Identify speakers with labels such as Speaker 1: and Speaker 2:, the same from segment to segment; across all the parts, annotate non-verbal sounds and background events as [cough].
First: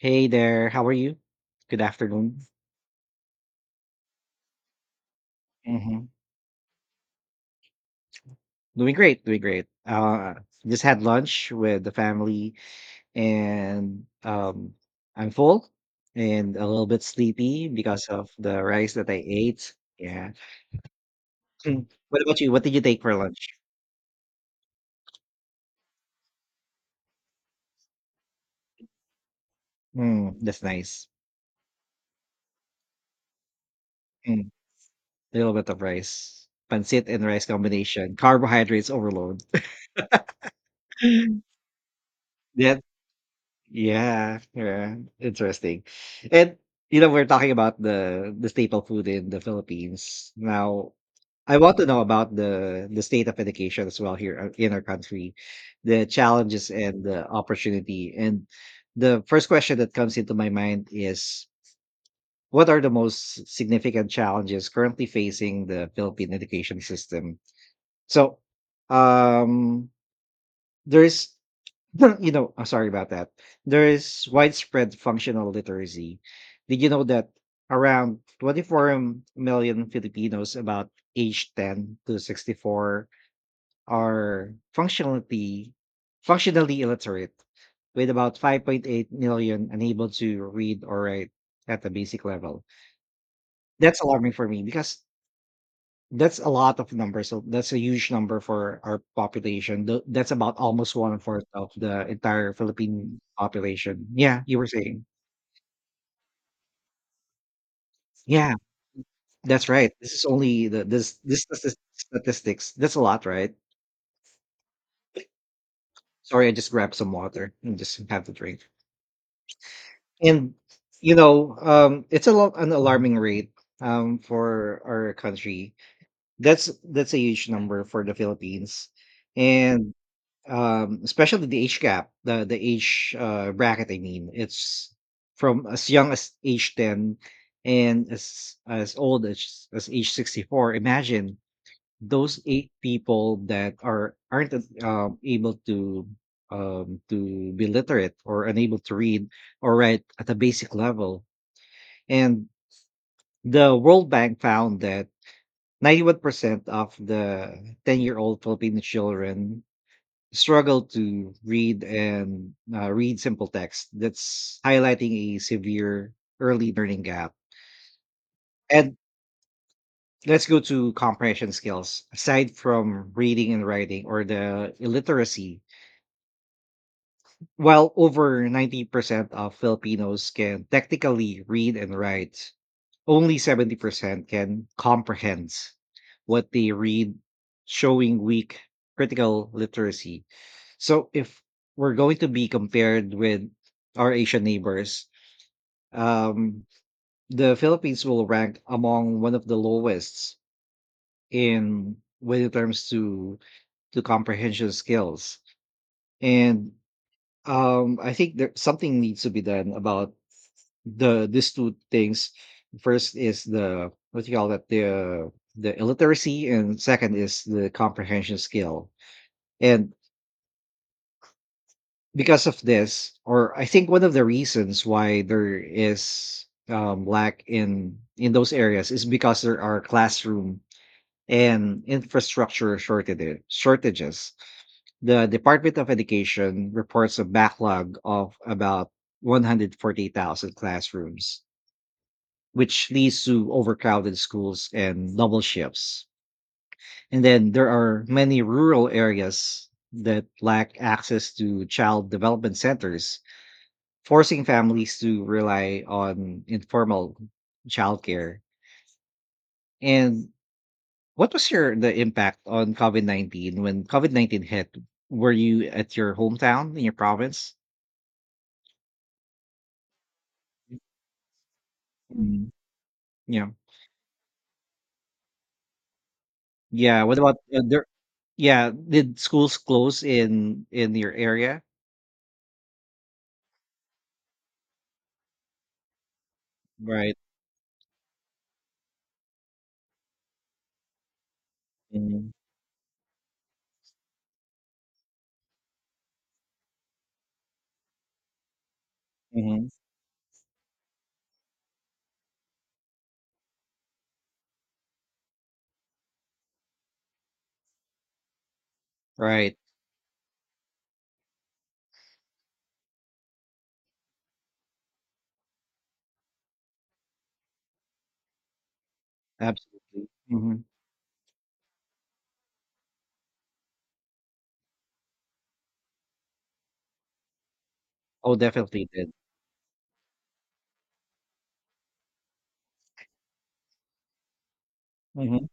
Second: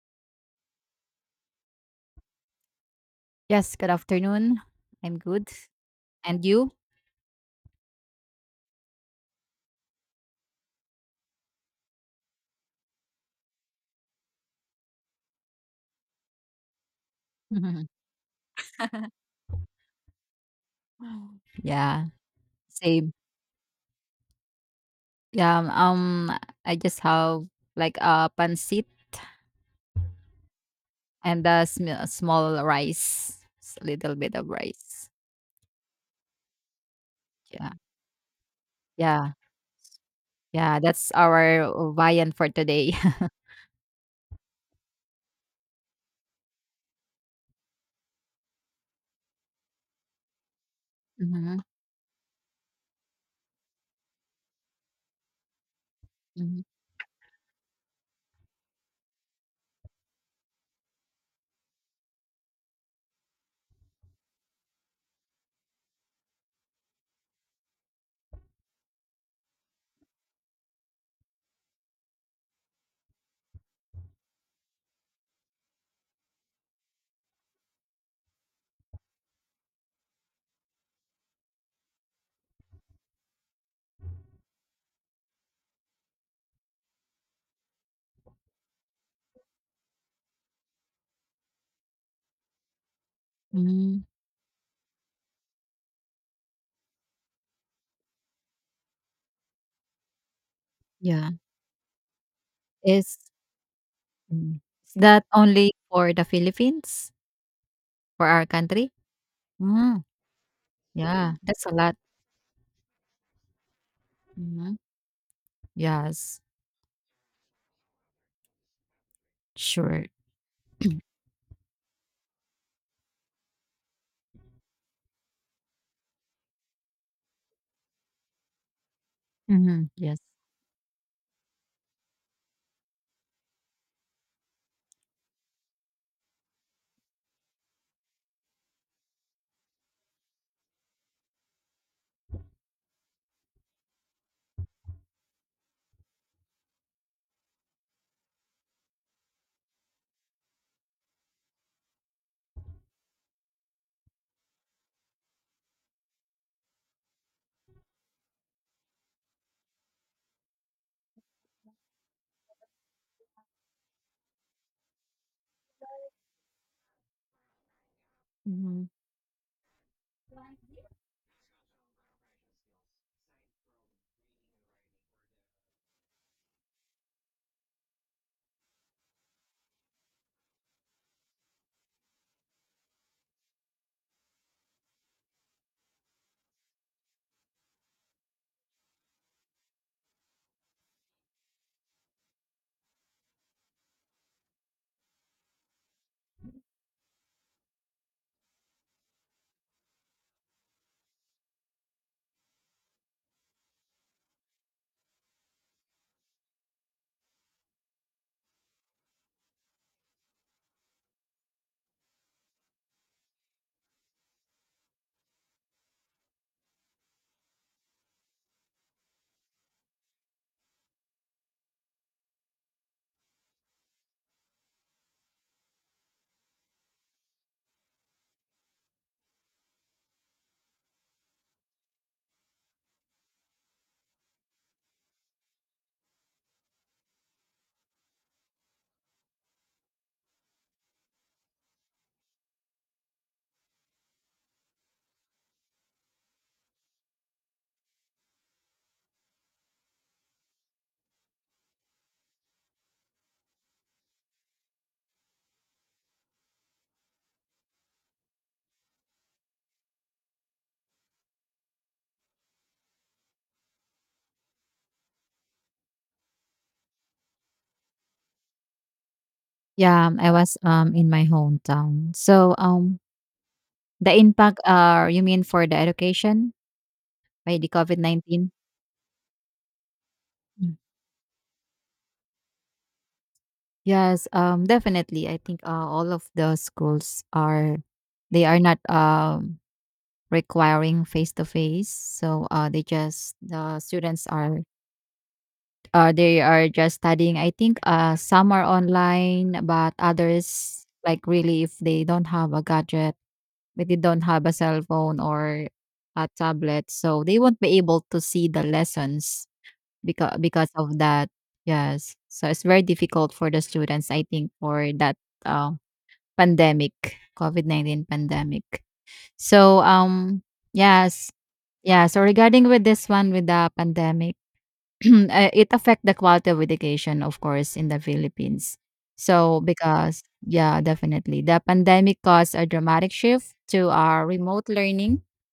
Speaker 1: Hey there, how are you? Good afternoon.
Speaker 2: Yes, good afternoon. I'm good.
Speaker 1: Hmm.
Speaker 2: And you?
Speaker 1: Doing great, doing great. Just had lunch with the family, and I'm full and a little bit sleepy
Speaker 2: [laughs]
Speaker 1: because of the rice that I ate. Yeah. Mm.
Speaker 2: Yeah,
Speaker 1: [clears throat] What about you? What did you take
Speaker 2: same.
Speaker 1: for lunch?
Speaker 2: Yeah, um, um, I just have like a pancit
Speaker 1: Mm, that's nice.
Speaker 2: and a small rice, little bit of
Speaker 1: Mm,
Speaker 2: rice.
Speaker 1: a little bit of rice, pancit and rice
Speaker 2: Yeah,
Speaker 1: combination, carbohydrates
Speaker 2: yeah,
Speaker 1: overload. [laughs]
Speaker 2: yeah. That's our viand for
Speaker 1: Yeah,
Speaker 2: today.
Speaker 1: yeah, yeah, interesting. And we're talking about the staple food in the Philippines. Now,
Speaker 2: [laughs]
Speaker 1: I
Speaker 2: hmm
Speaker 1: want to know about the state of education as well here in our country, the
Speaker 2: hmm
Speaker 1: challenges and the opportunity. And the first question that comes into my mind is, what are the most significant challenges currently facing the Philippine education system? So, um, there's [clears throat] [laughs] I'm sorry about that. There is widespread functional literacy. Did you know that around 24 million Filipinos about age 10 to 64 are functionally illiterate, with about 5.8 million unable to read or write at the basic level? That's
Speaker 2: hmm
Speaker 1: alarming for me because that's a lot of numbers. So that's a huge number for our population. That's about almost one
Speaker 2: Yeah,
Speaker 1: fourth of the entire Philippine
Speaker 2: is
Speaker 1: population. Yeah,
Speaker 2: mm.
Speaker 1: you were
Speaker 2: is
Speaker 1: saying.
Speaker 2: that only for the Philippines for our
Speaker 1: Yeah,
Speaker 2: country?
Speaker 1: that's right.
Speaker 2: Mm,
Speaker 1: This is only the this
Speaker 2: yeah,
Speaker 1: this
Speaker 2: that's a
Speaker 1: statis-
Speaker 2: lot.
Speaker 1: statistics. That's a lot, right?
Speaker 2: Hmm Yes,
Speaker 1: Sorry, I just grabbed some water and just have to drink.
Speaker 2: sure.
Speaker 1: And it's a lot an alarming rate for our country. That's a huge number for the Philippines.
Speaker 2: Mhm.
Speaker 1: And
Speaker 2: Yes.
Speaker 1: Especially the age gap, the age, bracket, I mean. It's from as young as age 10 and as old as age 64. Imagine those eight people that aren't able to be literate or unable to read or write at a basic level. And the World Bank found that 91% of the 10-year-old Filipino children struggle to read simple text, that's highlighting a severe early learning gap.
Speaker 2: Mhm.
Speaker 1: And let's go to comprehension skills aside from reading and writing or the illiteracy, while over 90% of Filipinos can technically read and write, only 70% can comprehend what they read, showing weak critical literacy. So if we're going to be compared with our Asian neighbors, um, the Philippines will rank among one of the lowest in when it comes to comprehension skills. And I think there something needs to be done about these two things. First is the, what do you call that, the illiteracy, and second is the comprehension skill. And because of this, or I think one of the reasons why there is lack in those areas is because there are classroom and infrastructure shortages. The Department of Education reports a backlog of about 140,000 classrooms, which leads to overcrowded schools and double shifts. And then there are many rural areas that lack access to child development centers, forcing families to rely on informal childcare. And what was your the impact on COVID 19 when COVID 19 hit? Were you at your hometown in your province?
Speaker 2: Yeah, I was, in my hometown.
Speaker 1: Mm. Yeah,
Speaker 2: The impact, you mean for the education
Speaker 1: yeah. What about
Speaker 2: by the
Speaker 1: there?
Speaker 2: COVID-19?
Speaker 1: Yeah, did schools close in
Speaker 2: Mm.
Speaker 1: in your area?
Speaker 2: Yes, definitely. I think, all of the
Speaker 1: Right.
Speaker 2: schools are they are not, requiring face-to-face.
Speaker 1: Mm-hmm.
Speaker 2: So, they just the students are they are just studying. I think some are online, but others, like really, if they don't have a gadget, if they don't have a cell phone or a tablet, so they won't be able to see the lessons
Speaker 1: Right.
Speaker 2: because of that. Yes, so it's very difficult for the students. I think for that uh, pandemic, COVID 19 pandemic. So
Speaker 1: Absolutely.
Speaker 2: um,
Speaker 1: Hmm.
Speaker 2: yes, yeah. So regarding with this one with the pandemic, [clears throat] it affect the quality of education, of course, in the
Speaker 1: Oh,
Speaker 2: Philippines.
Speaker 1: definitely did.
Speaker 2: So because yeah, definitely. The pandemic caused a dramatic shift to our remote learning
Speaker 1: Hmm.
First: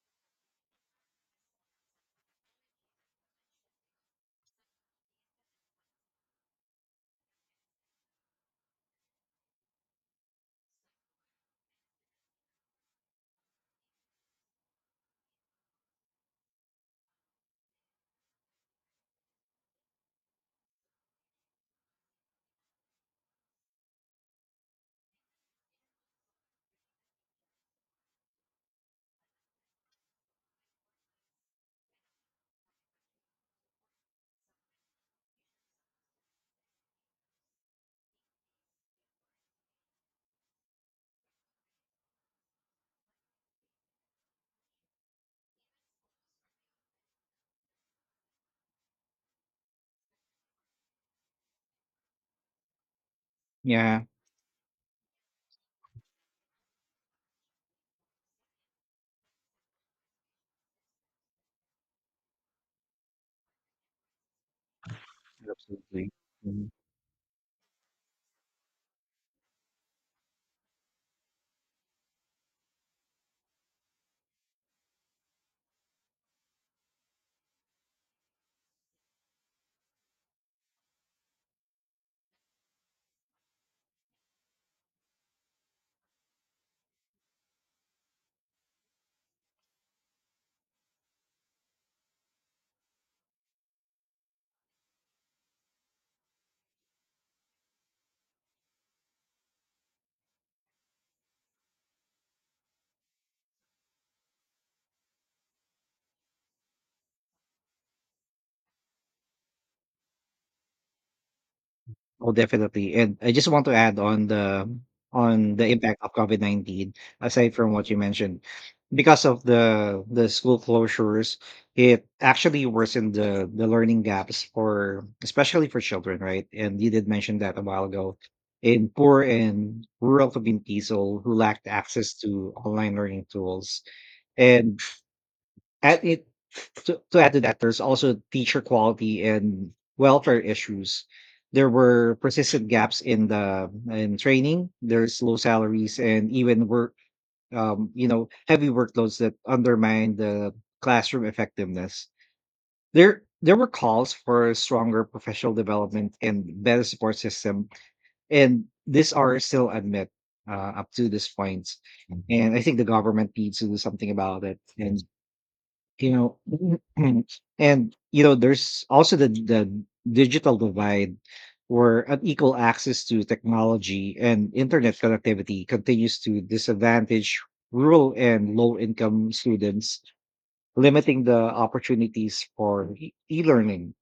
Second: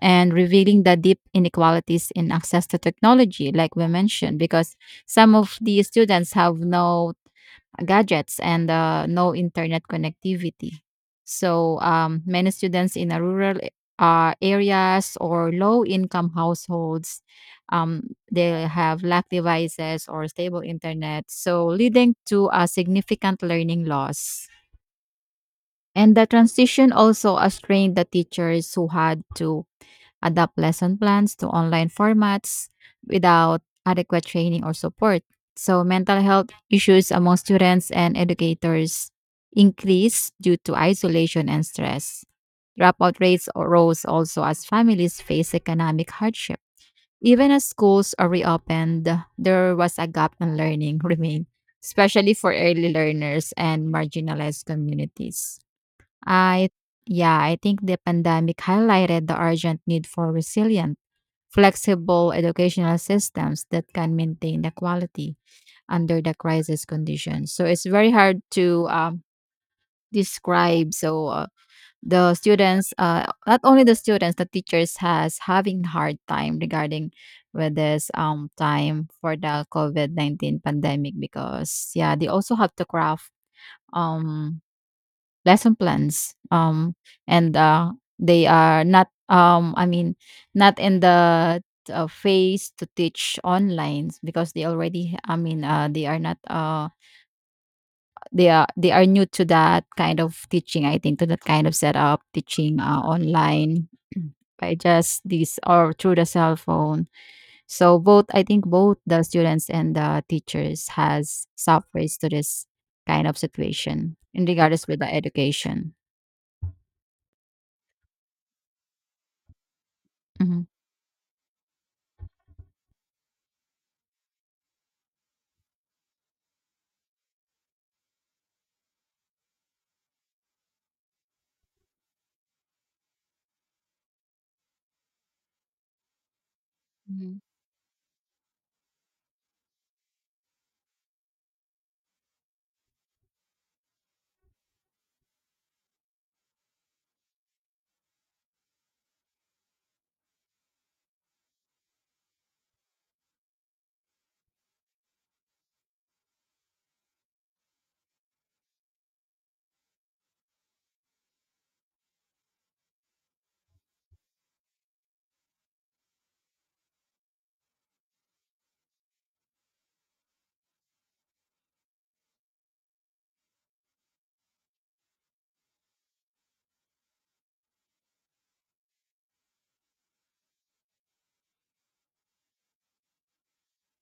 Speaker 2: and revealing the deep inequalities in access to technology, like we mentioned, because some of the students have no gadgets and no internet connectivity. Many students in a rural areas or low income households, um, they have lack devices or stable internet, so leading to a significant learning loss. And the transition also strained the teachers who had to adapt lesson plans to online formats without adequate training or support. So, mental health issues among students and educators increase due to isolation and stress. Rose also as families face economic hardship. Even as schools are reopened, there was a gap in learning [laughs] remained, especially for early learners and
Speaker 1: Yeah.
Speaker 2: marginalized communities. I yeah, I think the pandemic highlighted the urgent need for resilient flexible educational systems that can maintain the quality
Speaker 1: Absolutely.
Speaker 2: under the crisis conditions. So it's very hard to describe. So the students, not only the students, the teachers has having hard time regarding with this time for the COVID 19 pandemic because yeah, they also have to craft um lesson plans and they are not I mean not in the phase to teach online because they already I mean they are not they are they are new to that kind of teaching, I think, to that kind of setup teaching, online. [clears throat] By just this or through the cell phone, so both, I think, both the students and the teachers has suffers to
Speaker 1: Oh,
Speaker 2: this
Speaker 1: definitely. And
Speaker 2: kind
Speaker 1: I
Speaker 2: of
Speaker 1: just want to add
Speaker 2: situation
Speaker 1: on
Speaker 2: in
Speaker 1: the
Speaker 2: regards with the
Speaker 1: on the
Speaker 2: education.
Speaker 1: impact of COVID-19, aside from what you mentioned, because of the school
Speaker 2: Mm-hmm.
Speaker 1: closures, it actually worsened the learning gaps for especially for children, right? And you did mention that a while ago, in poor and rural communities who lacked access to online learning tools. And and it to add to
Speaker 2: Mhm.
Speaker 1: that, there's also teacher quality and welfare issues. There were persistent gaps in the in training. There's low salaries and even work, heavy workloads that undermine the classroom effectiveness. There were calls for stronger professional development and better support system, and these are still unmet uh, up to this point. And I think the government needs to do something about it, and you know [clears throat] and there's also the digital divide, where unequal access to technology and internet connectivity continues to disadvantage rural and low income students, limiting the opportunities for e-learning.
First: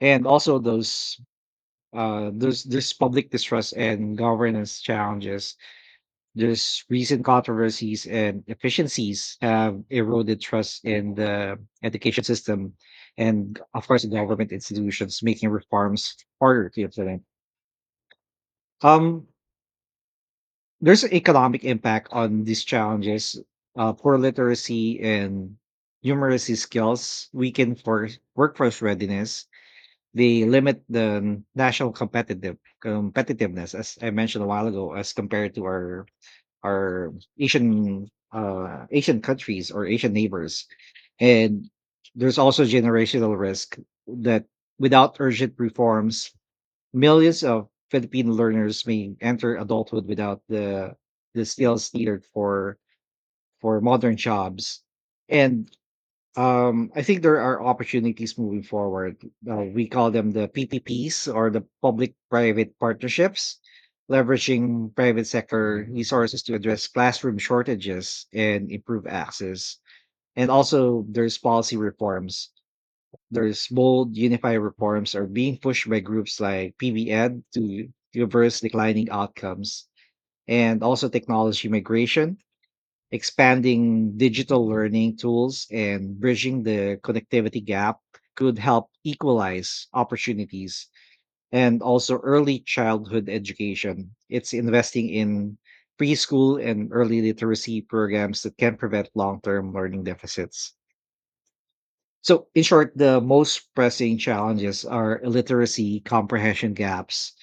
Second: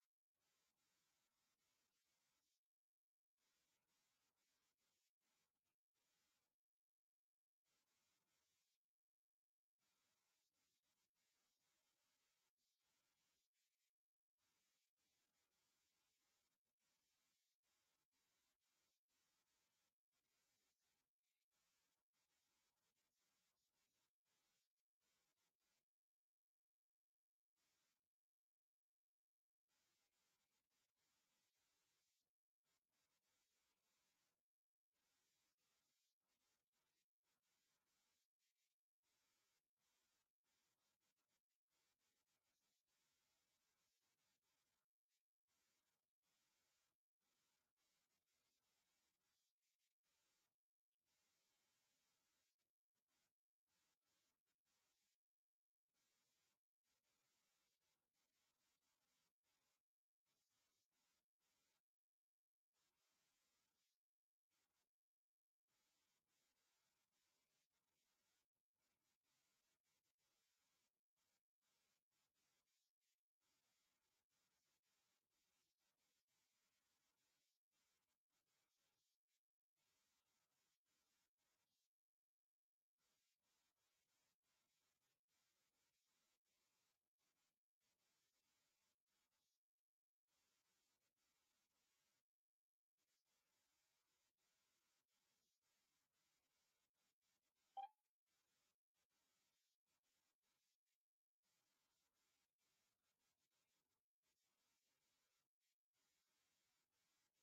Speaker 1: And also those this public distrust and governance challenges. There's recent controversies and efficiencies have eroded trust in the education system and, of course, government institutions, making reforms harder to implement. um there's an economic impact on these challenges. Poor literacy and numeracy skills weaken for workforce readiness. They limit the national competitiveness, as I mentioned a while ago, as compared to our Asian, Asian countries or Asian neighbors. And there's also generational risk, that without urgent reforms, millions of Filipino learners may enter adulthood without the skills needed for modern jobs. And I think there are opportunities moving forward. We call them the PPPs, or the public-private partnerships, leveraging private sector resources to address classroom shortages and improve access. And also, there's policy reforms. There's bold, unified reforms are being pushed by groups like PBN to reverse declining outcomes. And also technology migration, expanding digital learning tools and bridging the connectivity gap, could help equalize opportunities. And also early childhood education. It's investing in preschool and early literacy programs that can prevent long term learning deficits. So, in short, the most pressing challenges are illiteracy, comprehension gaps,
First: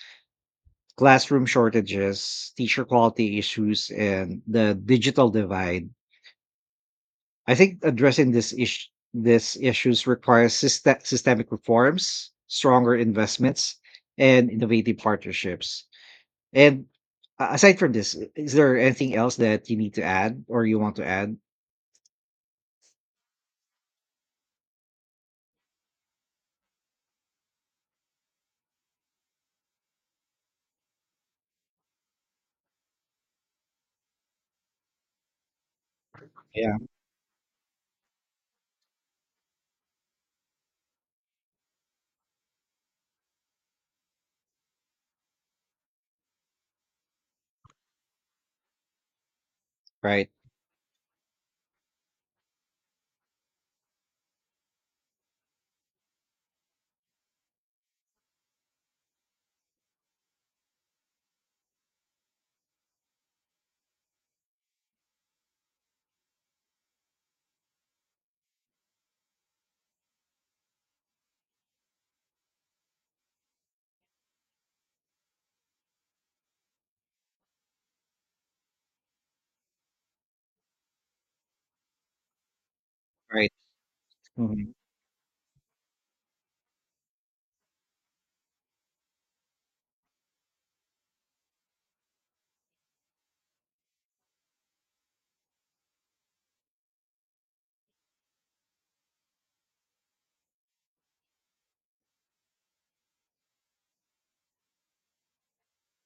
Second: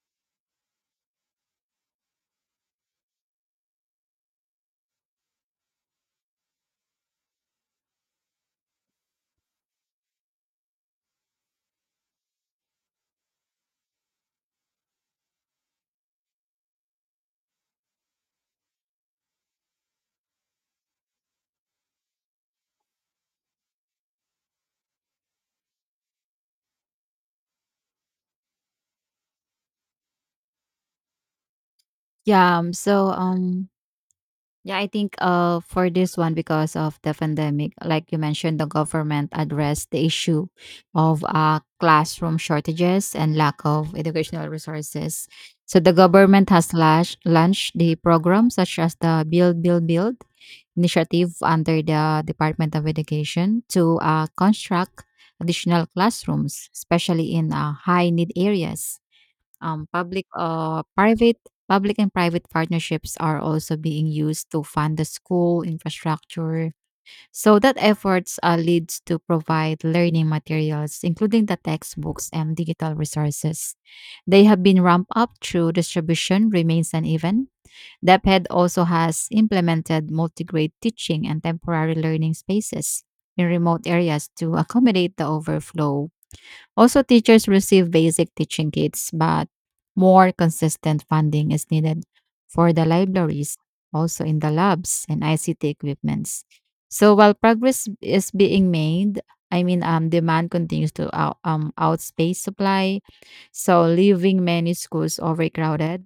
Speaker 1: classroom shortages, teacher quality issues, and the digital divide. I think addressing this issues requires systemic reforms, stronger investments, and innovative partnerships. And aside from this, is there anything else that you need to add or you want to add?
Speaker 2: Yeah, um, so um yeah, I think for this one,
Speaker 1: Yeah,
Speaker 2: because of the pandemic, like you mentioned, the government addressed the issue of classroom shortages and lack of educational resources. So the government has launched the program such as the Build Build Build
Speaker 1: right,
Speaker 2: initiative under the Department of Education to construct additional classrooms, especially in high need areas. Um, public, uh, private, public and private partnerships are also being used to fund the school infrastructure. So that efforts leads to provide learning materials, including the textbooks and digital resources. They have been ramped up through distribution remains uneven. DepEd also has implemented multi-grade teaching and temporary learning spaces in
Speaker 1: right.
Speaker 2: remote areas to
Speaker 1: Mhm.
Speaker 2: accommodate the overflow. Also, teachers receive basic teaching kits, but more consistent funding is needed for the libraries, also in the labs and ICT equipments. So while progress is being made, I mean, demand continues to outpace supply, so leaving many schools overcrowded.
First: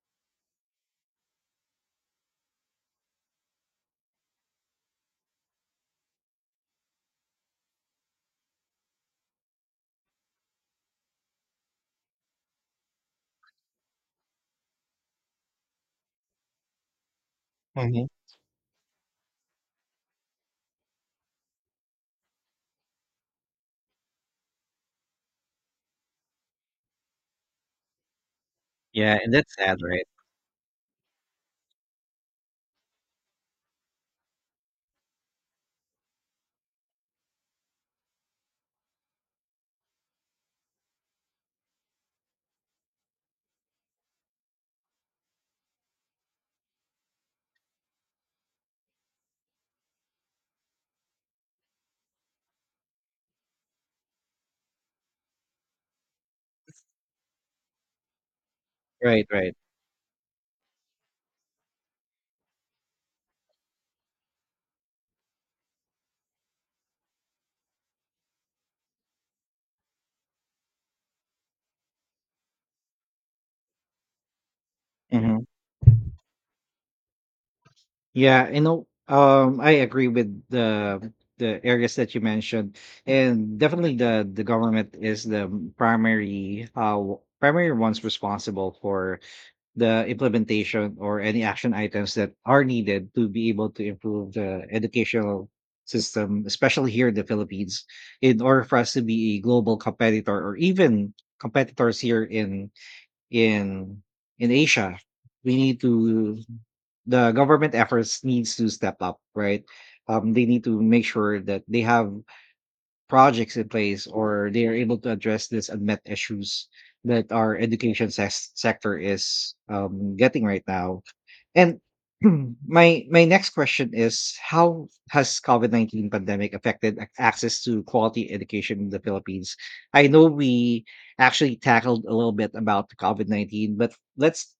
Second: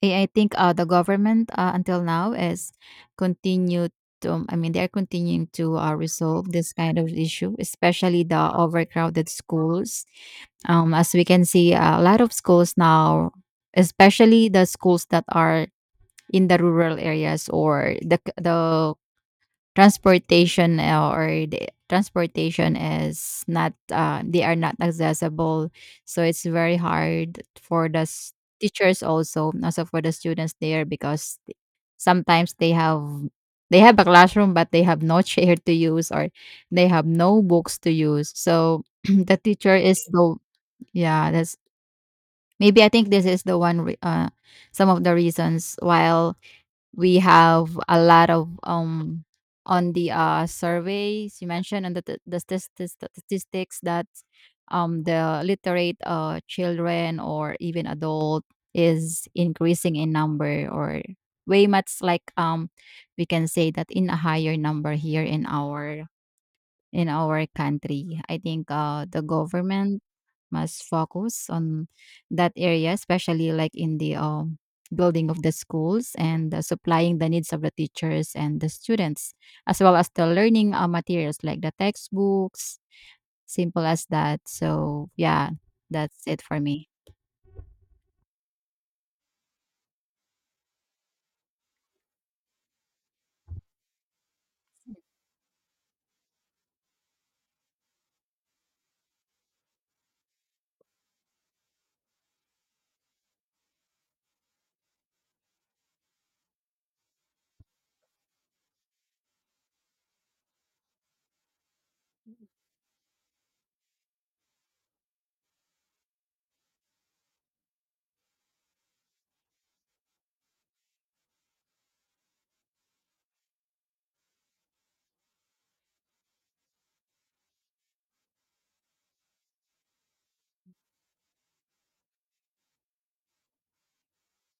Speaker 2: Yeah, I think the government, until now is continued to, I mean, they're continuing to resolve this kind of issue, especially the overcrowded schools. As we can see, a lot of schools now, especially the schools that are in the rural areas or
Speaker 1: Hmm.
Speaker 2: the, c- the transportation is not they are not accessible, so it's very hard for teachers,
Speaker 1: Yeah, and that's sad,
Speaker 2: also for
Speaker 1: right?
Speaker 2: the students there, because sometimes they have a classroom but they have no [laughs] chair to use, or they have no books to use. So [clears throat] the teacher is the yeah that's maybe I think this is the some of the reasons while we have a lot of on the surveys you mentioned and the statistics that the literate children or even adult
Speaker 1: Right,
Speaker 2: is
Speaker 1: right.
Speaker 2: increasing in number, or way much like, we can say that in a higher number here in our country. I think the government must focus on that area, especially like in the building of
Speaker 1: Mhm.
Speaker 2: the schools and supplying the needs of the teachers
Speaker 1: Yeah,
Speaker 2: and the students, as
Speaker 1: I
Speaker 2: well
Speaker 1: agree
Speaker 2: as the
Speaker 1: with
Speaker 2: learning
Speaker 1: the
Speaker 2: materials like
Speaker 1: the
Speaker 2: the
Speaker 1: areas that you mentioned,
Speaker 2: textbooks.
Speaker 1: and
Speaker 2: Simple
Speaker 1: definitely
Speaker 2: as
Speaker 1: the
Speaker 2: that.
Speaker 1: the government
Speaker 2: So,
Speaker 1: is the
Speaker 2: yeah, that's it for me.
Speaker 1: primary ones responsible for the implementation or any action items that are needed to be able to improve the educational system, especially here in the Philippines, in order for us to be a global competitor, or even competitors here in in Asia. We need to the government efforts needs to step up, right? They need to make sure that they have projects in place, or they are able to address these unmet issues that our education sector is getting right now. And [clears throat] my next question is, how has COVID-19 pandemic affected access to quality education in the Philippines? I know we actually tackled a little bit about COVID-19, but let's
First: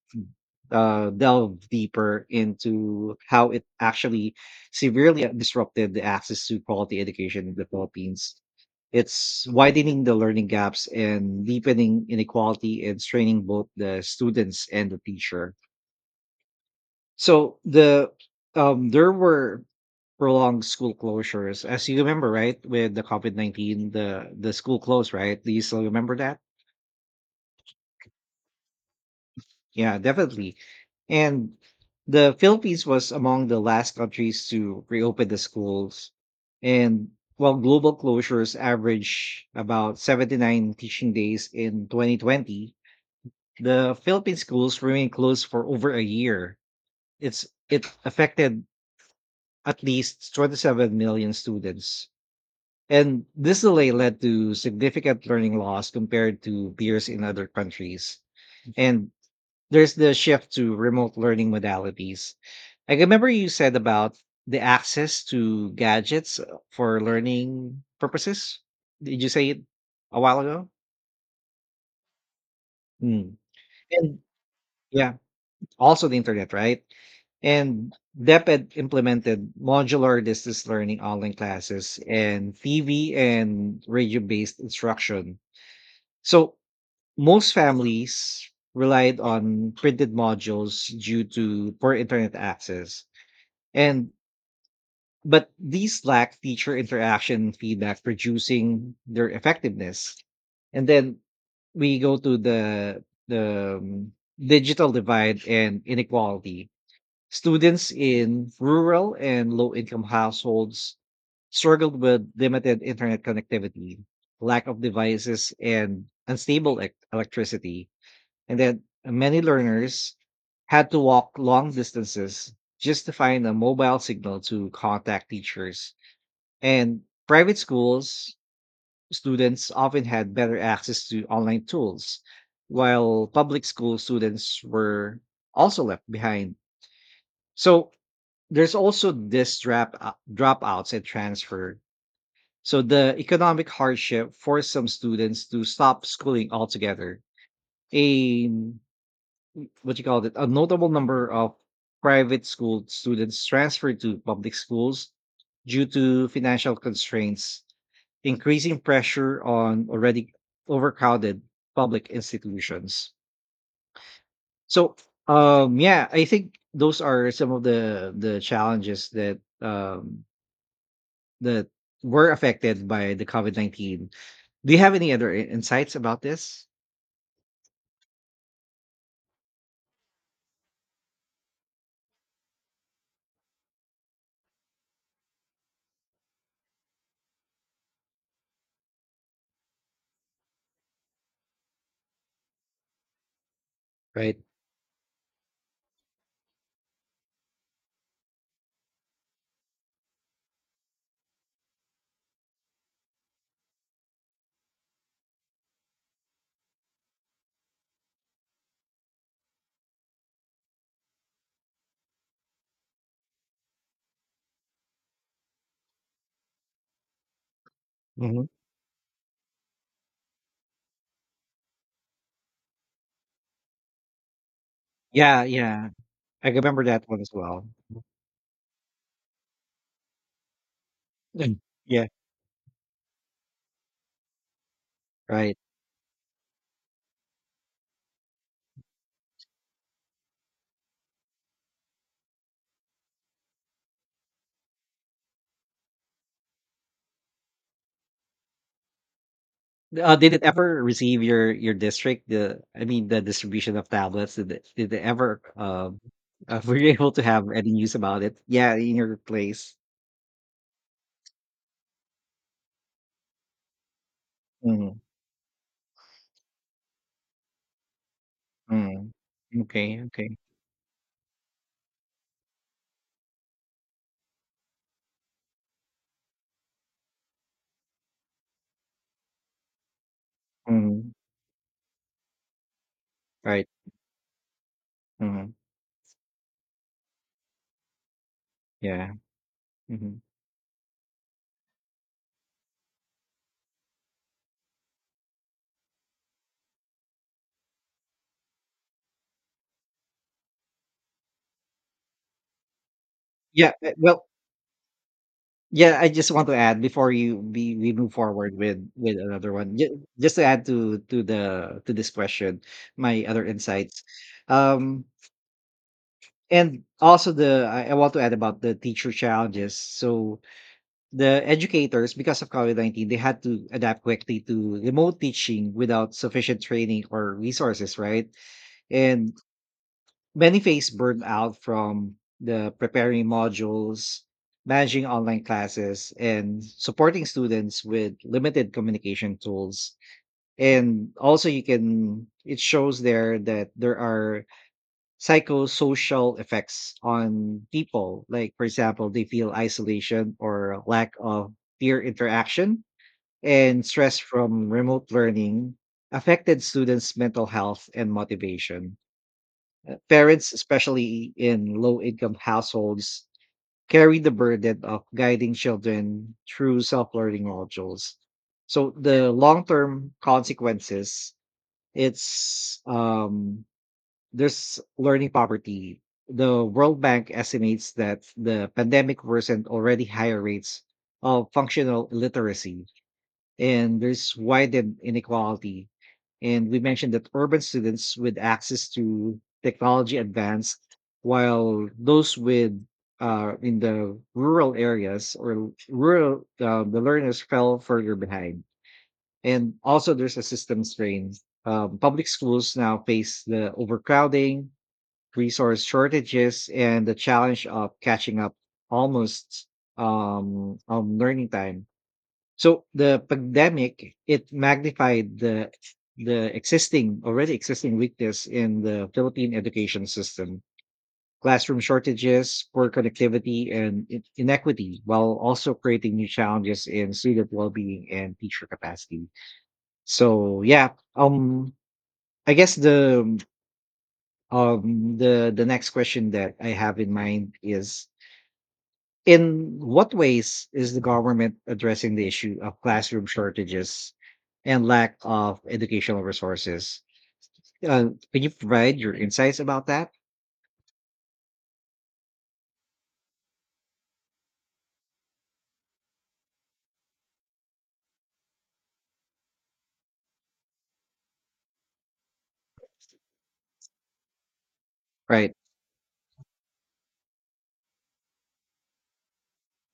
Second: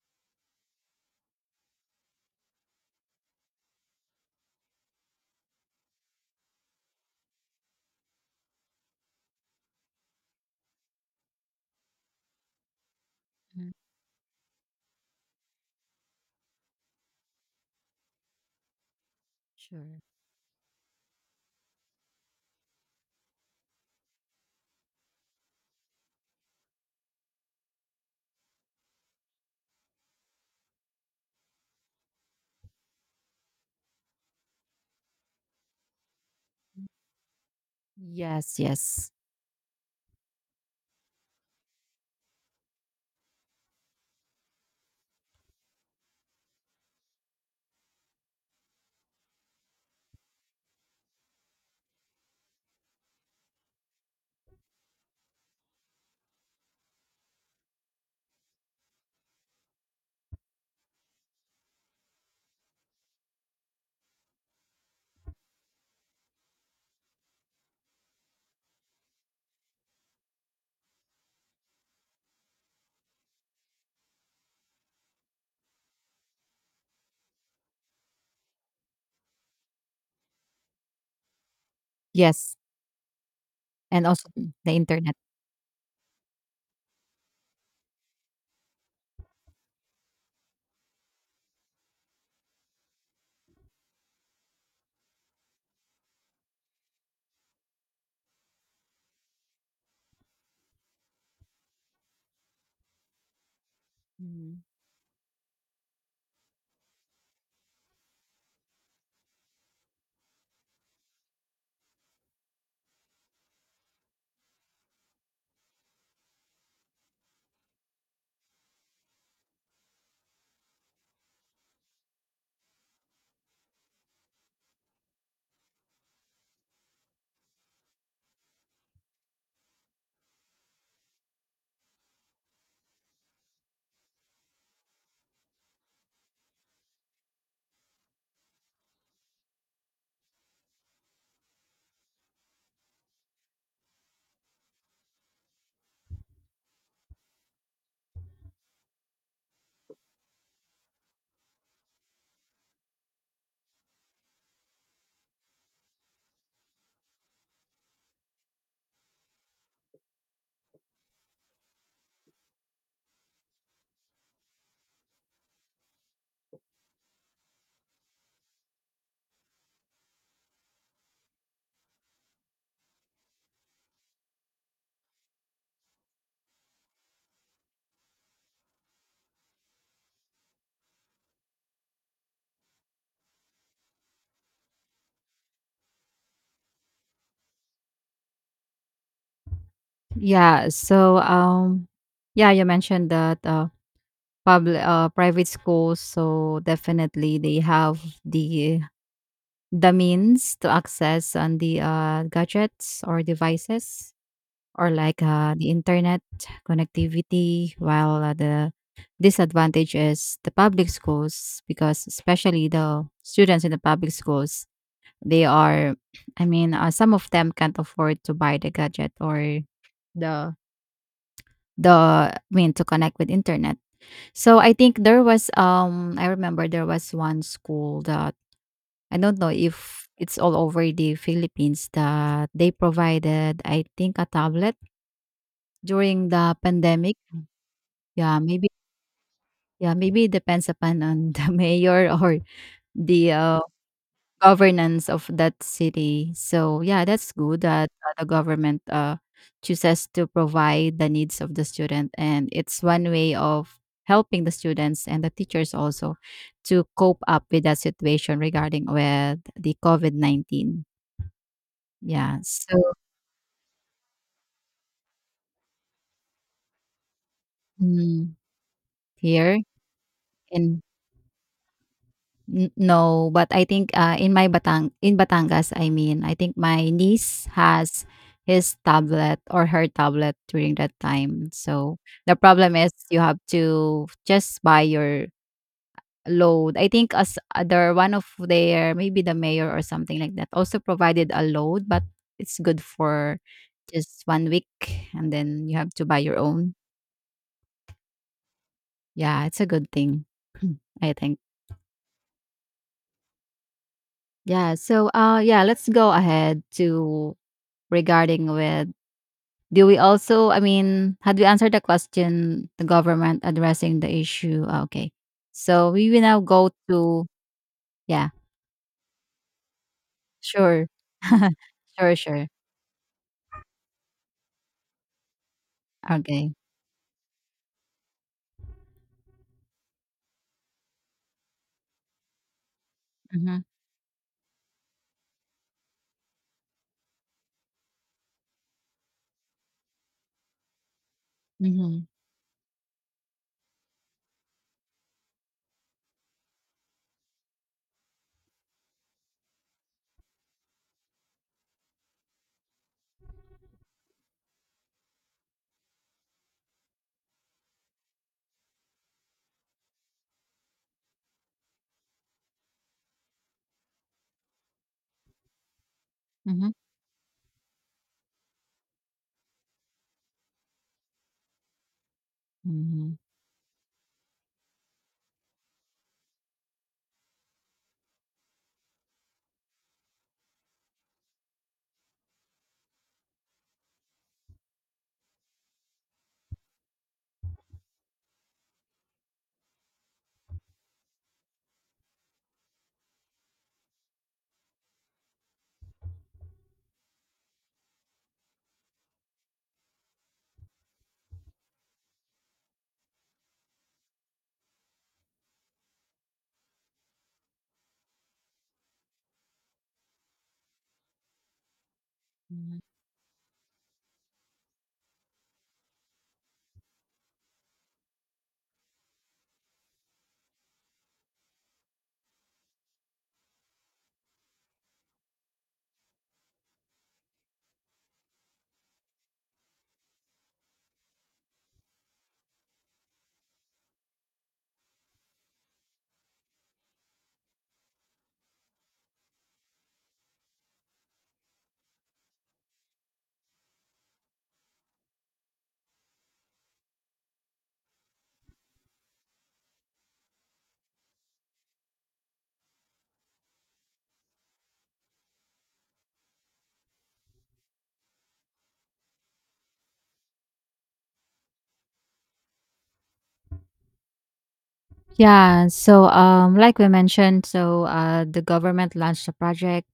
Speaker 1: delve deeper into how it actually severely disrupted the access to quality education in the Philippines. It's widening the learning gaps and deepening inequality and straining both
Speaker 2: Mm,
Speaker 1: the students and the teacher. So there were
Speaker 2: sure.
Speaker 1: prolonged school closures, as you remember, right? With the COVID 19, the school closed, right? Do you still remember that? Yeah, definitely. And the Philippines was among the last countries to reopen the schools. And while global closures
Speaker 2: Yes, yes,
Speaker 1: average about 79 teaching days in 2020, the Philippine schools remained closed for over a year. It affected at least 27 million students. And this delay led to significant learning loss compared to peers in other countries. And there's the shift to remote learning modalities. Like, I remember you said about the access to gadgets, for learning purposes. Did you say it a while ago? Hmm. And yeah, also the internet, right? And DepEd implemented modular distance learning, online classes, and
Speaker 2: yes.
Speaker 1: TV and
Speaker 2: And
Speaker 1: radio
Speaker 2: also
Speaker 1: based
Speaker 2: the internet.
Speaker 1: instruction. So most families relied on printed modules due to poor internet access. And but these lack teacher interaction feedback, producing their effectiveness. And then we go to the the um,
Speaker 2: Mhm.
Speaker 1: digital divide and inequality. Students in rural and low income households struggled with limited internet connectivity, lack of devices, and unstable electricity, and then many learners had to walk long distances just to find a mobile signal to contact teachers. And private schools, students often had better access to online tools, while public school students were also left behind. So there's also this dropouts and transfer. So the economic hardship forced some students to stop schooling altogether. A, what you call it, a notable number of private school students transferred to public schools due to financial constraints, increasing pressure on already overcrowded public institutions. So, yeah, I think those are some of the challenges that were affected by the COVID 19. Do you have any other insights about this?
Speaker 2: Yeah. So, yeah, you mentioned that
Speaker 1: Right.
Speaker 2: public, private schools. So definitely they have the the means to access on the gadgets or devices, or like the internet connectivity, while the disadvantage is the public schools because, especially the students in the public schools, they are [clears throat] some of them can't afford to
Speaker 1: Hmm.
Speaker 2: buy the gadget or the the, I mean, to connect with internet. So I think there
Speaker 1: Yeah,
Speaker 2: was
Speaker 1: yeah.
Speaker 2: I
Speaker 1: I
Speaker 2: remember
Speaker 1: remember
Speaker 2: there
Speaker 1: that
Speaker 2: was
Speaker 1: one as
Speaker 2: one
Speaker 1: well.
Speaker 2: school. The I don't know if it's all over the
Speaker 1: Mm.
Speaker 2: Philippines
Speaker 1: Yeah,
Speaker 2: that they provided, I think, a tablet
Speaker 1: right.
Speaker 2: during the pandemic. Yeah, maybe yeah, maybe it depends upon on the [laughs] mayor or the governance of that city. So yeah, that's good that the government, chooses
Speaker 1: Uh,
Speaker 2: to
Speaker 1: did it ever
Speaker 2: provide the
Speaker 1: receive
Speaker 2: needs
Speaker 1: your
Speaker 2: of the
Speaker 1: your
Speaker 2: student,
Speaker 1: district?
Speaker 2: and
Speaker 1: The,
Speaker 2: it's
Speaker 1: I
Speaker 2: one
Speaker 1: mean, the
Speaker 2: way
Speaker 1: distribution
Speaker 2: of
Speaker 1: of tablets.
Speaker 2: helping the
Speaker 1: Did it
Speaker 2: students and the
Speaker 1: ever?
Speaker 2: teachers also
Speaker 1: [laughs] Were
Speaker 2: to
Speaker 1: you able to
Speaker 2: cope up
Speaker 1: have
Speaker 2: with
Speaker 1: any
Speaker 2: that
Speaker 1: news about it?
Speaker 2: situation
Speaker 1: Yeah,
Speaker 2: regarding
Speaker 1: in your
Speaker 2: with
Speaker 1: place.
Speaker 2: the COVID 19. Yeah. So
Speaker 1: Mm-hmm.
Speaker 2: mm,
Speaker 1: Mm-hmm.
Speaker 2: here
Speaker 1: Okay. Okay.
Speaker 2: in n no, but I think, in my Batangas, I mean, I think my niece has his tablet or her tablet during that
Speaker 1: Hmm.
Speaker 2: time. So, the problem is you have
Speaker 1: Right.
Speaker 2: to just buy your
Speaker 1: Hmm.
Speaker 2: load. I think as other one of their,
Speaker 1: Yeah.
Speaker 2: maybe the mayor or
Speaker 1: hmm
Speaker 2: something like that, also provided a load, but it's good for just 1 week, and then you have to buy your own. Yeah, it's a good thing, [clears throat] I think.
Speaker 1: Yeah,
Speaker 2: Yeah. So, yeah, let's
Speaker 1: yeah, I
Speaker 2: go
Speaker 1: just want to
Speaker 2: ahead
Speaker 1: add before you
Speaker 2: to
Speaker 1: we move
Speaker 2: regarding
Speaker 1: forward with
Speaker 2: with,
Speaker 1: another one.
Speaker 2: do we
Speaker 1: Just to
Speaker 2: also, I
Speaker 1: add
Speaker 2: mean, had we answered the
Speaker 1: to this question,
Speaker 2: question, the
Speaker 1: my
Speaker 2: government
Speaker 1: other
Speaker 2: addressing
Speaker 1: insights.
Speaker 2: the issue? Ah,
Speaker 1: Um
Speaker 2: okay. So we will now go
Speaker 1: and
Speaker 2: to,
Speaker 1: also the I want to
Speaker 2: yeah,
Speaker 1: add about the teacher challenges. So
Speaker 2: sure.
Speaker 1: the
Speaker 2: [laughs]
Speaker 1: educators,
Speaker 2: Sure,
Speaker 1: because
Speaker 2: sure.
Speaker 1: of COVID-19, they had to adapt quickly to remote teaching without
Speaker 2: Okay.
Speaker 1: sufficient training or resources, right? And many face burnout from the preparing
Speaker 2: Mm-hmm.
Speaker 1: modules, managing online classes, and supporting students with limited communication tools. And also, you
Speaker 2: Mm-hmm.
Speaker 1: can, it shows there that there are psychosocial effects on people. Like, for example, they feel isolation or lack of peer interaction, and stress from remote learning affected students' mental health and motivation. Parents, especially in low income households, carry the burden of guiding children
Speaker 2: Mm-hmm.
Speaker 1: through self learning modules. So the long term consequences, it's
Speaker 2: Mm-hmm.
Speaker 1: there's learning poverty. The World Bank estimates that the pandemic worsened already higher rates of functional illiteracy, and there's widened inequality, and we mentioned that urban students with access to technology advanced, while those with in the rural areas, or the learners fell further behind. And also, there's a system strain. Public schools now face the overcrowding, resource shortages, and the challenge of catching up almost on learning time.
Speaker 2: Mm-hmm.
Speaker 1: So the pandemic, it magnified the existing already existing weakness in the Philippine education system: classroom shortages, poor connectivity, and inequity, while also creating new challenges in student well-being and teacher capacity. So yeah, um, I guess the next question that I have in mind is, in what ways is the government addressing the issue of classroom shortages and lack of educational resources? Can you provide your insights about that? Right,
Speaker 2: Like we mentioned, so the government launched a project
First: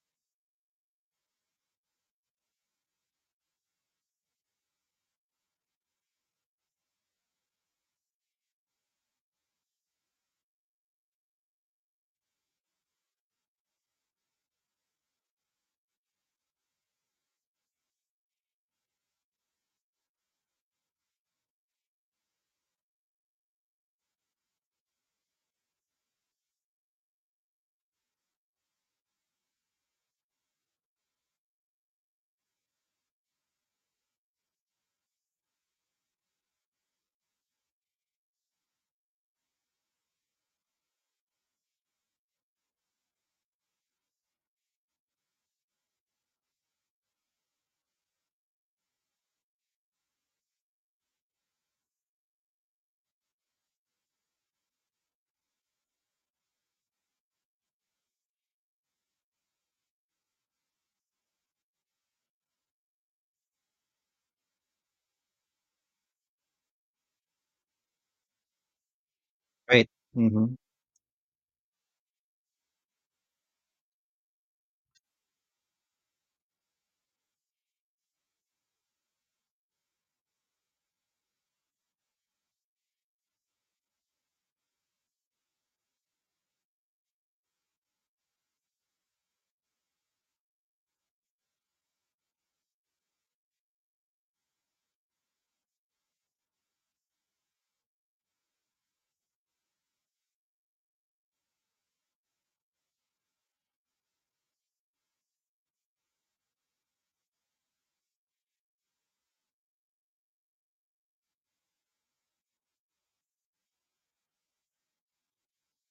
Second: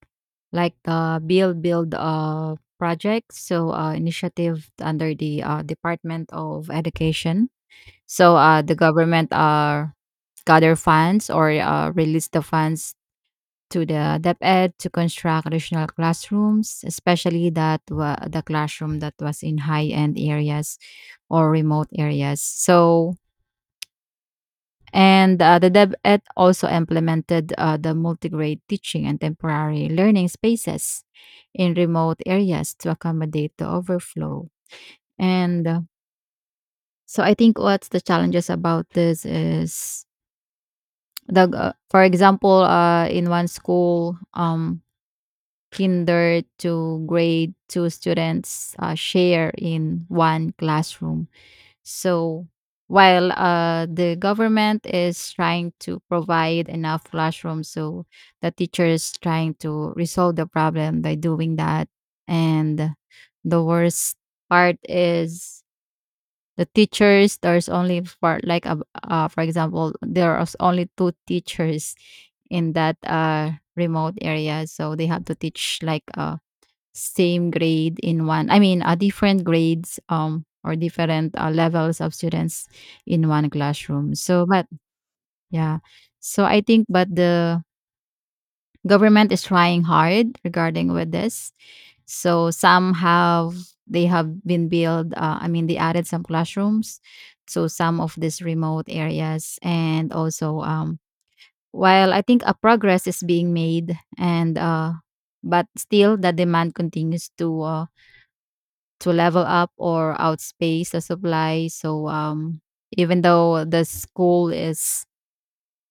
Speaker 2: like the Build Build project, so initiative under the Department of Education. So the government, gather funds or release the funds to the DepEd to construct additional classrooms, especially that the classroom that was in high end areas or remote areas. So, and the DepEd also implemented the multi-grade teaching and temporary learning spaces in remote areas to accommodate the overflow. And so I think what's the challenges about this is the for example, in one school, kinder to grade two students share in one classroom. So, while the government is trying to provide enough classrooms, so the teachers trying to resolve the problem by doing that. And the worst part is the teachers. There's only for like a, for
Speaker 1: right.
Speaker 2: example, there are
Speaker 1: hmm
Speaker 2: only two teachers in that remote area, so they have to teach like, same grade in one, different grades or different levels of students in one classroom. So but yeah, so I think but the government is trying hard regarding with this. So some have, they have been built I mean they added some classrooms to some of these remote areas. And also, while I think a progress is being made, and but still the demand continues to level up or outspace the supply. So even though the school is,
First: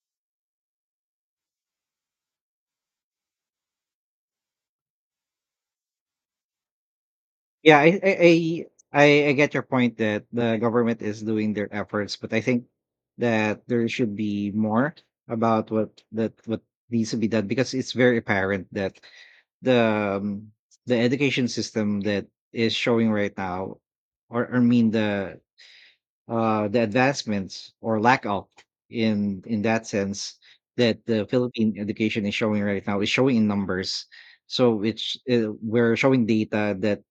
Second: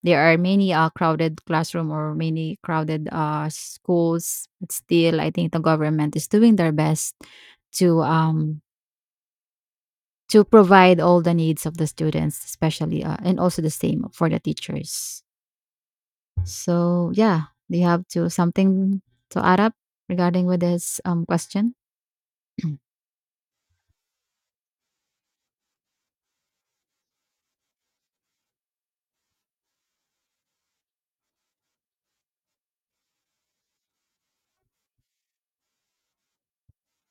Speaker 2: there are many crowded classroom or many crowded schools, but still I think the government is doing their best
Speaker 1: Yeah,
Speaker 2: to um,
Speaker 1: I get your point that
Speaker 2: to
Speaker 1: the
Speaker 2: provide
Speaker 1: government
Speaker 2: all
Speaker 1: is
Speaker 2: the
Speaker 1: doing
Speaker 2: needs
Speaker 1: their
Speaker 2: of the
Speaker 1: efforts, but I
Speaker 2: students,
Speaker 1: think
Speaker 2: especially, and also
Speaker 1: that
Speaker 2: the
Speaker 1: there
Speaker 2: same
Speaker 1: should
Speaker 2: for the
Speaker 1: be more
Speaker 2: teachers.
Speaker 1: about what needs
Speaker 2: So
Speaker 1: to be done,
Speaker 2: yeah,
Speaker 1: because
Speaker 2: do you
Speaker 1: it's
Speaker 2: have
Speaker 1: very
Speaker 2: to
Speaker 1: apparent that
Speaker 2: something to add up
Speaker 1: the
Speaker 2: regarding
Speaker 1: um,
Speaker 2: with
Speaker 1: the
Speaker 2: this
Speaker 1: education
Speaker 2: question?
Speaker 1: system that is showing right now, or I mean the advancements or lack of in that sense, that the Philippine education is showing right now is showing in numbers. So it's we're showing data that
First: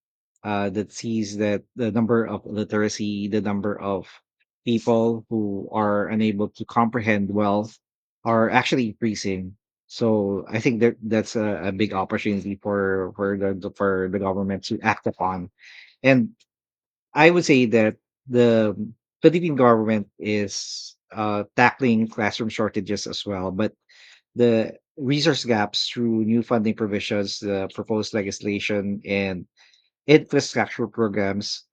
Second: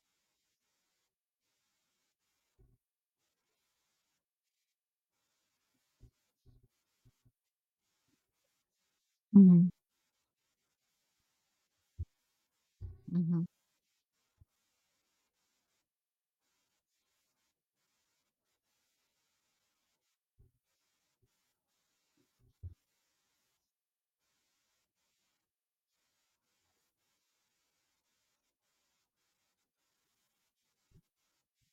Speaker 1: that sees that the number of literacy, the number of people who are unable to comprehend well, are actually increasing.
Speaker 2: Mm-hmm.
Speaker 1: So I think that that's a big opportunity for
Speaker 2: Mm-hmm.
Speaker 1: for the government to act upon. And I would say that the Philippine government is tackling classroom shortages as well, but the resource gaps through new funding provisions, the proposed legislation, and infrastructure programs.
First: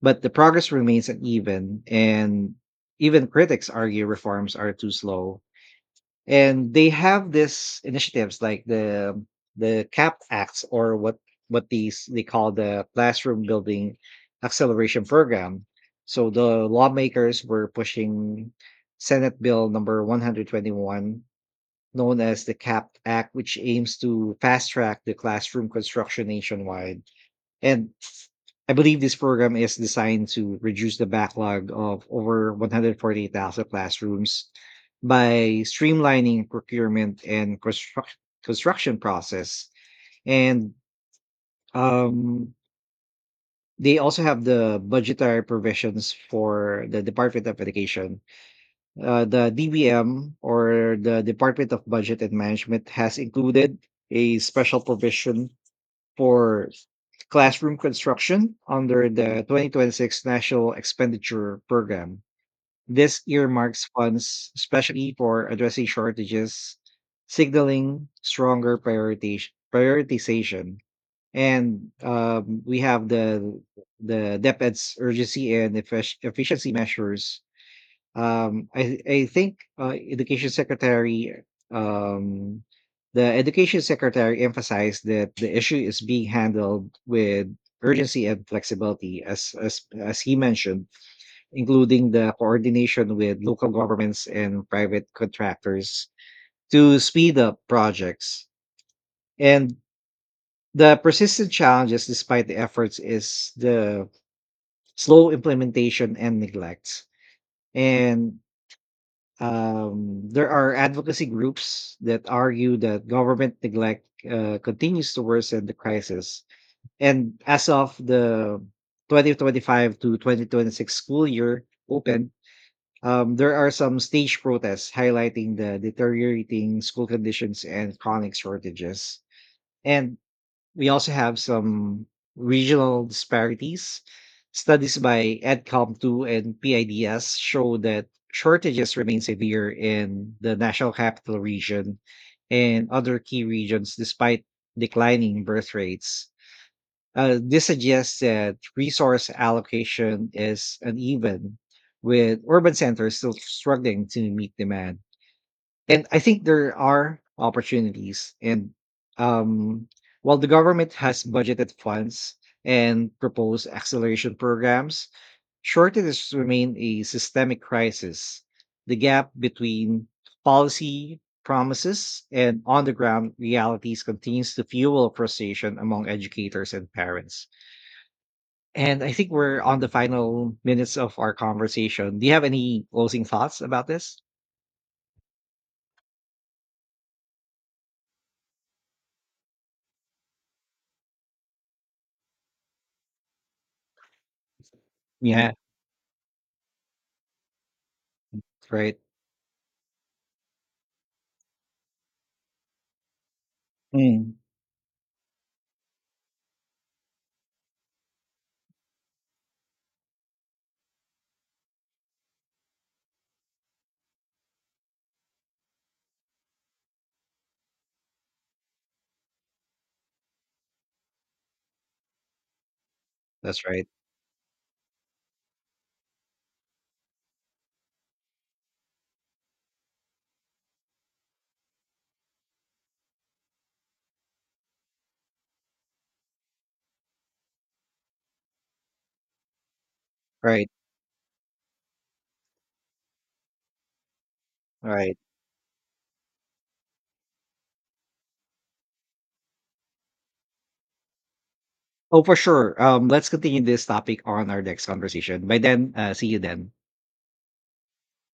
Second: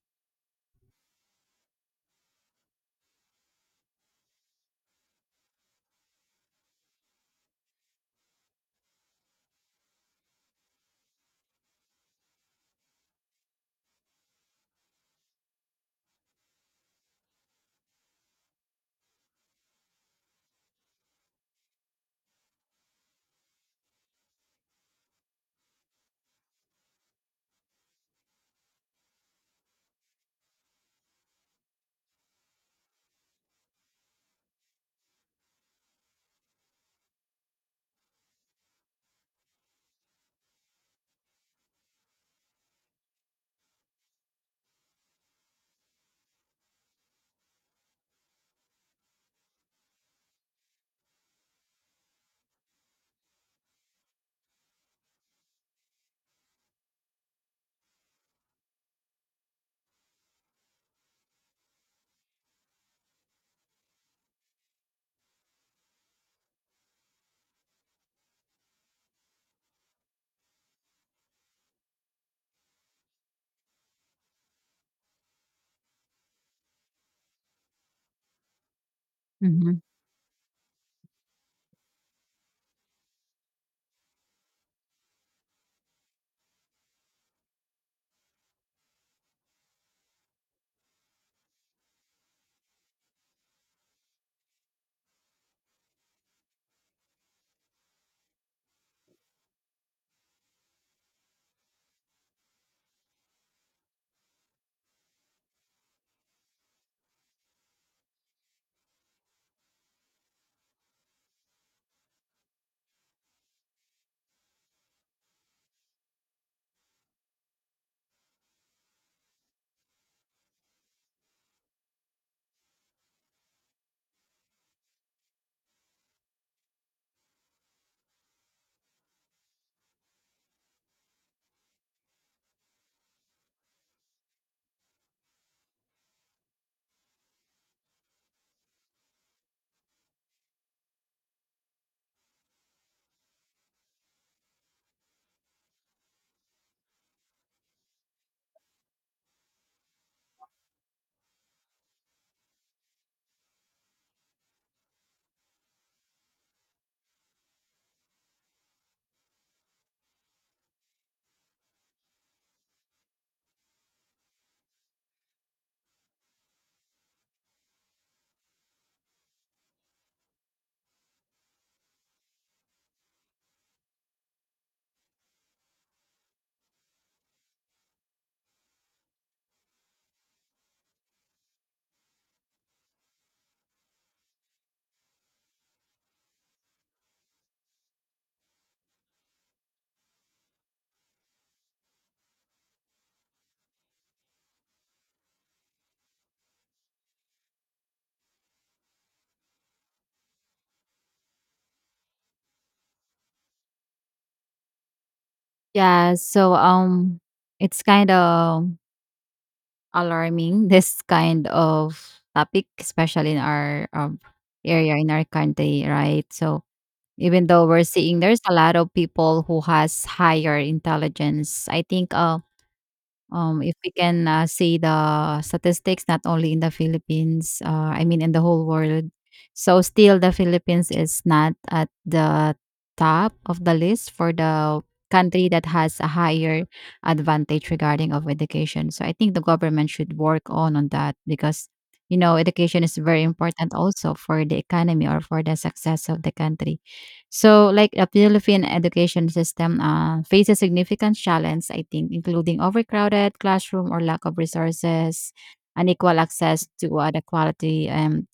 Speaker 1: But the progress remains uneven, and even critics argue reforms are too slow, and they have this initiatives like the cap acts, or what these they call the classroom building acceleration program. So the lawmakers were pushing senate bill number 121, known as the cap act, which aims to fast track the classroom construction nationwide. And I believe this program is designed to reduce the backlog of over 140,000 classrooms by streamlining procurement and construction process. And um, they also have the budgetary provisions for the Department of Education. The DBM, or the Department of Budget and Management, has included a special provision for classroom construction under the 2026 National Expenditure Program. This earmarks funds especially for addressing shortages, signaling stronger prioritization. And we have the DepEd's urgency and efficiency measures. I think
Speaker 2: Mm-hmm.
Speaker 1: Education Secretary um, the Education Secretary emphasized that the issue is being handled with urgency and flexibility, as he mentioned, including the coordination with local governments and private contractors to speed up projects. And the persistent challenges, despite the efforts, is the slow implementation and neglect. And um, there are advocacy groups that argue that government neglect continues to worsen the crisis. And as of the 2025 to 2026 school year open, there are some stage protests highlighting the deteriorating school conditions and chronic shortages. And we also have some regional disparities. Studies by EdCom2 and PIDS show that shortages remain severe in the national capital region and other key regions despite declining birth rates. This suggests that resource allocation is uneven, with urban centers still struggling to meet demand. And I think there are opportunities. And um, while the government has budgeted funds and proposed acceleration programs, shortages remain a systemic crisis. The gap between policy promises and on the ground realities continues to fuel frustration among educators and parents. And I think we're on the final minutes of our conversation. Do you have any closing thoughts about this? Yeah. Right. Mm.
Speaker 2: Yeah, so um it's kind of alarming [laughs] this kind of topic, especially in our area, in our country, right? So even though we're seeing there's a lot of people who has higher intelligence, I think,
Speaker 1: That's
Speaker 2: if
Speaker 1: right.
Speaker 2: we can, see the statistics not only in the Philippines, I mean in the whole world. So still the Philippines is not at the top of the list for the country that has a higher advantage regarding of education. So I think the government should work
Speaker 1: Right,
Speaker 2: on that because, you know, education is very important also for the economy
Speaker 1: right.
Speaker 2: or for the success of the country. So, like the Philippine education system, faces significant challenges, I think,
Speaker 1: Oh, for
Speaker 2: including
Speaker 1: sure. Let's
Speaker 2: overcrowded
Speaker 1: continue this
Speaker 2: classroom or
Speaker 1: topic
Speaker 2: lack of
Speaker 1: on our next
Speaker 2: resources,
Speaker 1: conversation. By then,
Speaker 2: unequal
Speaker 1: see you
Speaker 2: access
Speaker 1: then.
Speaker 2: to the quality um,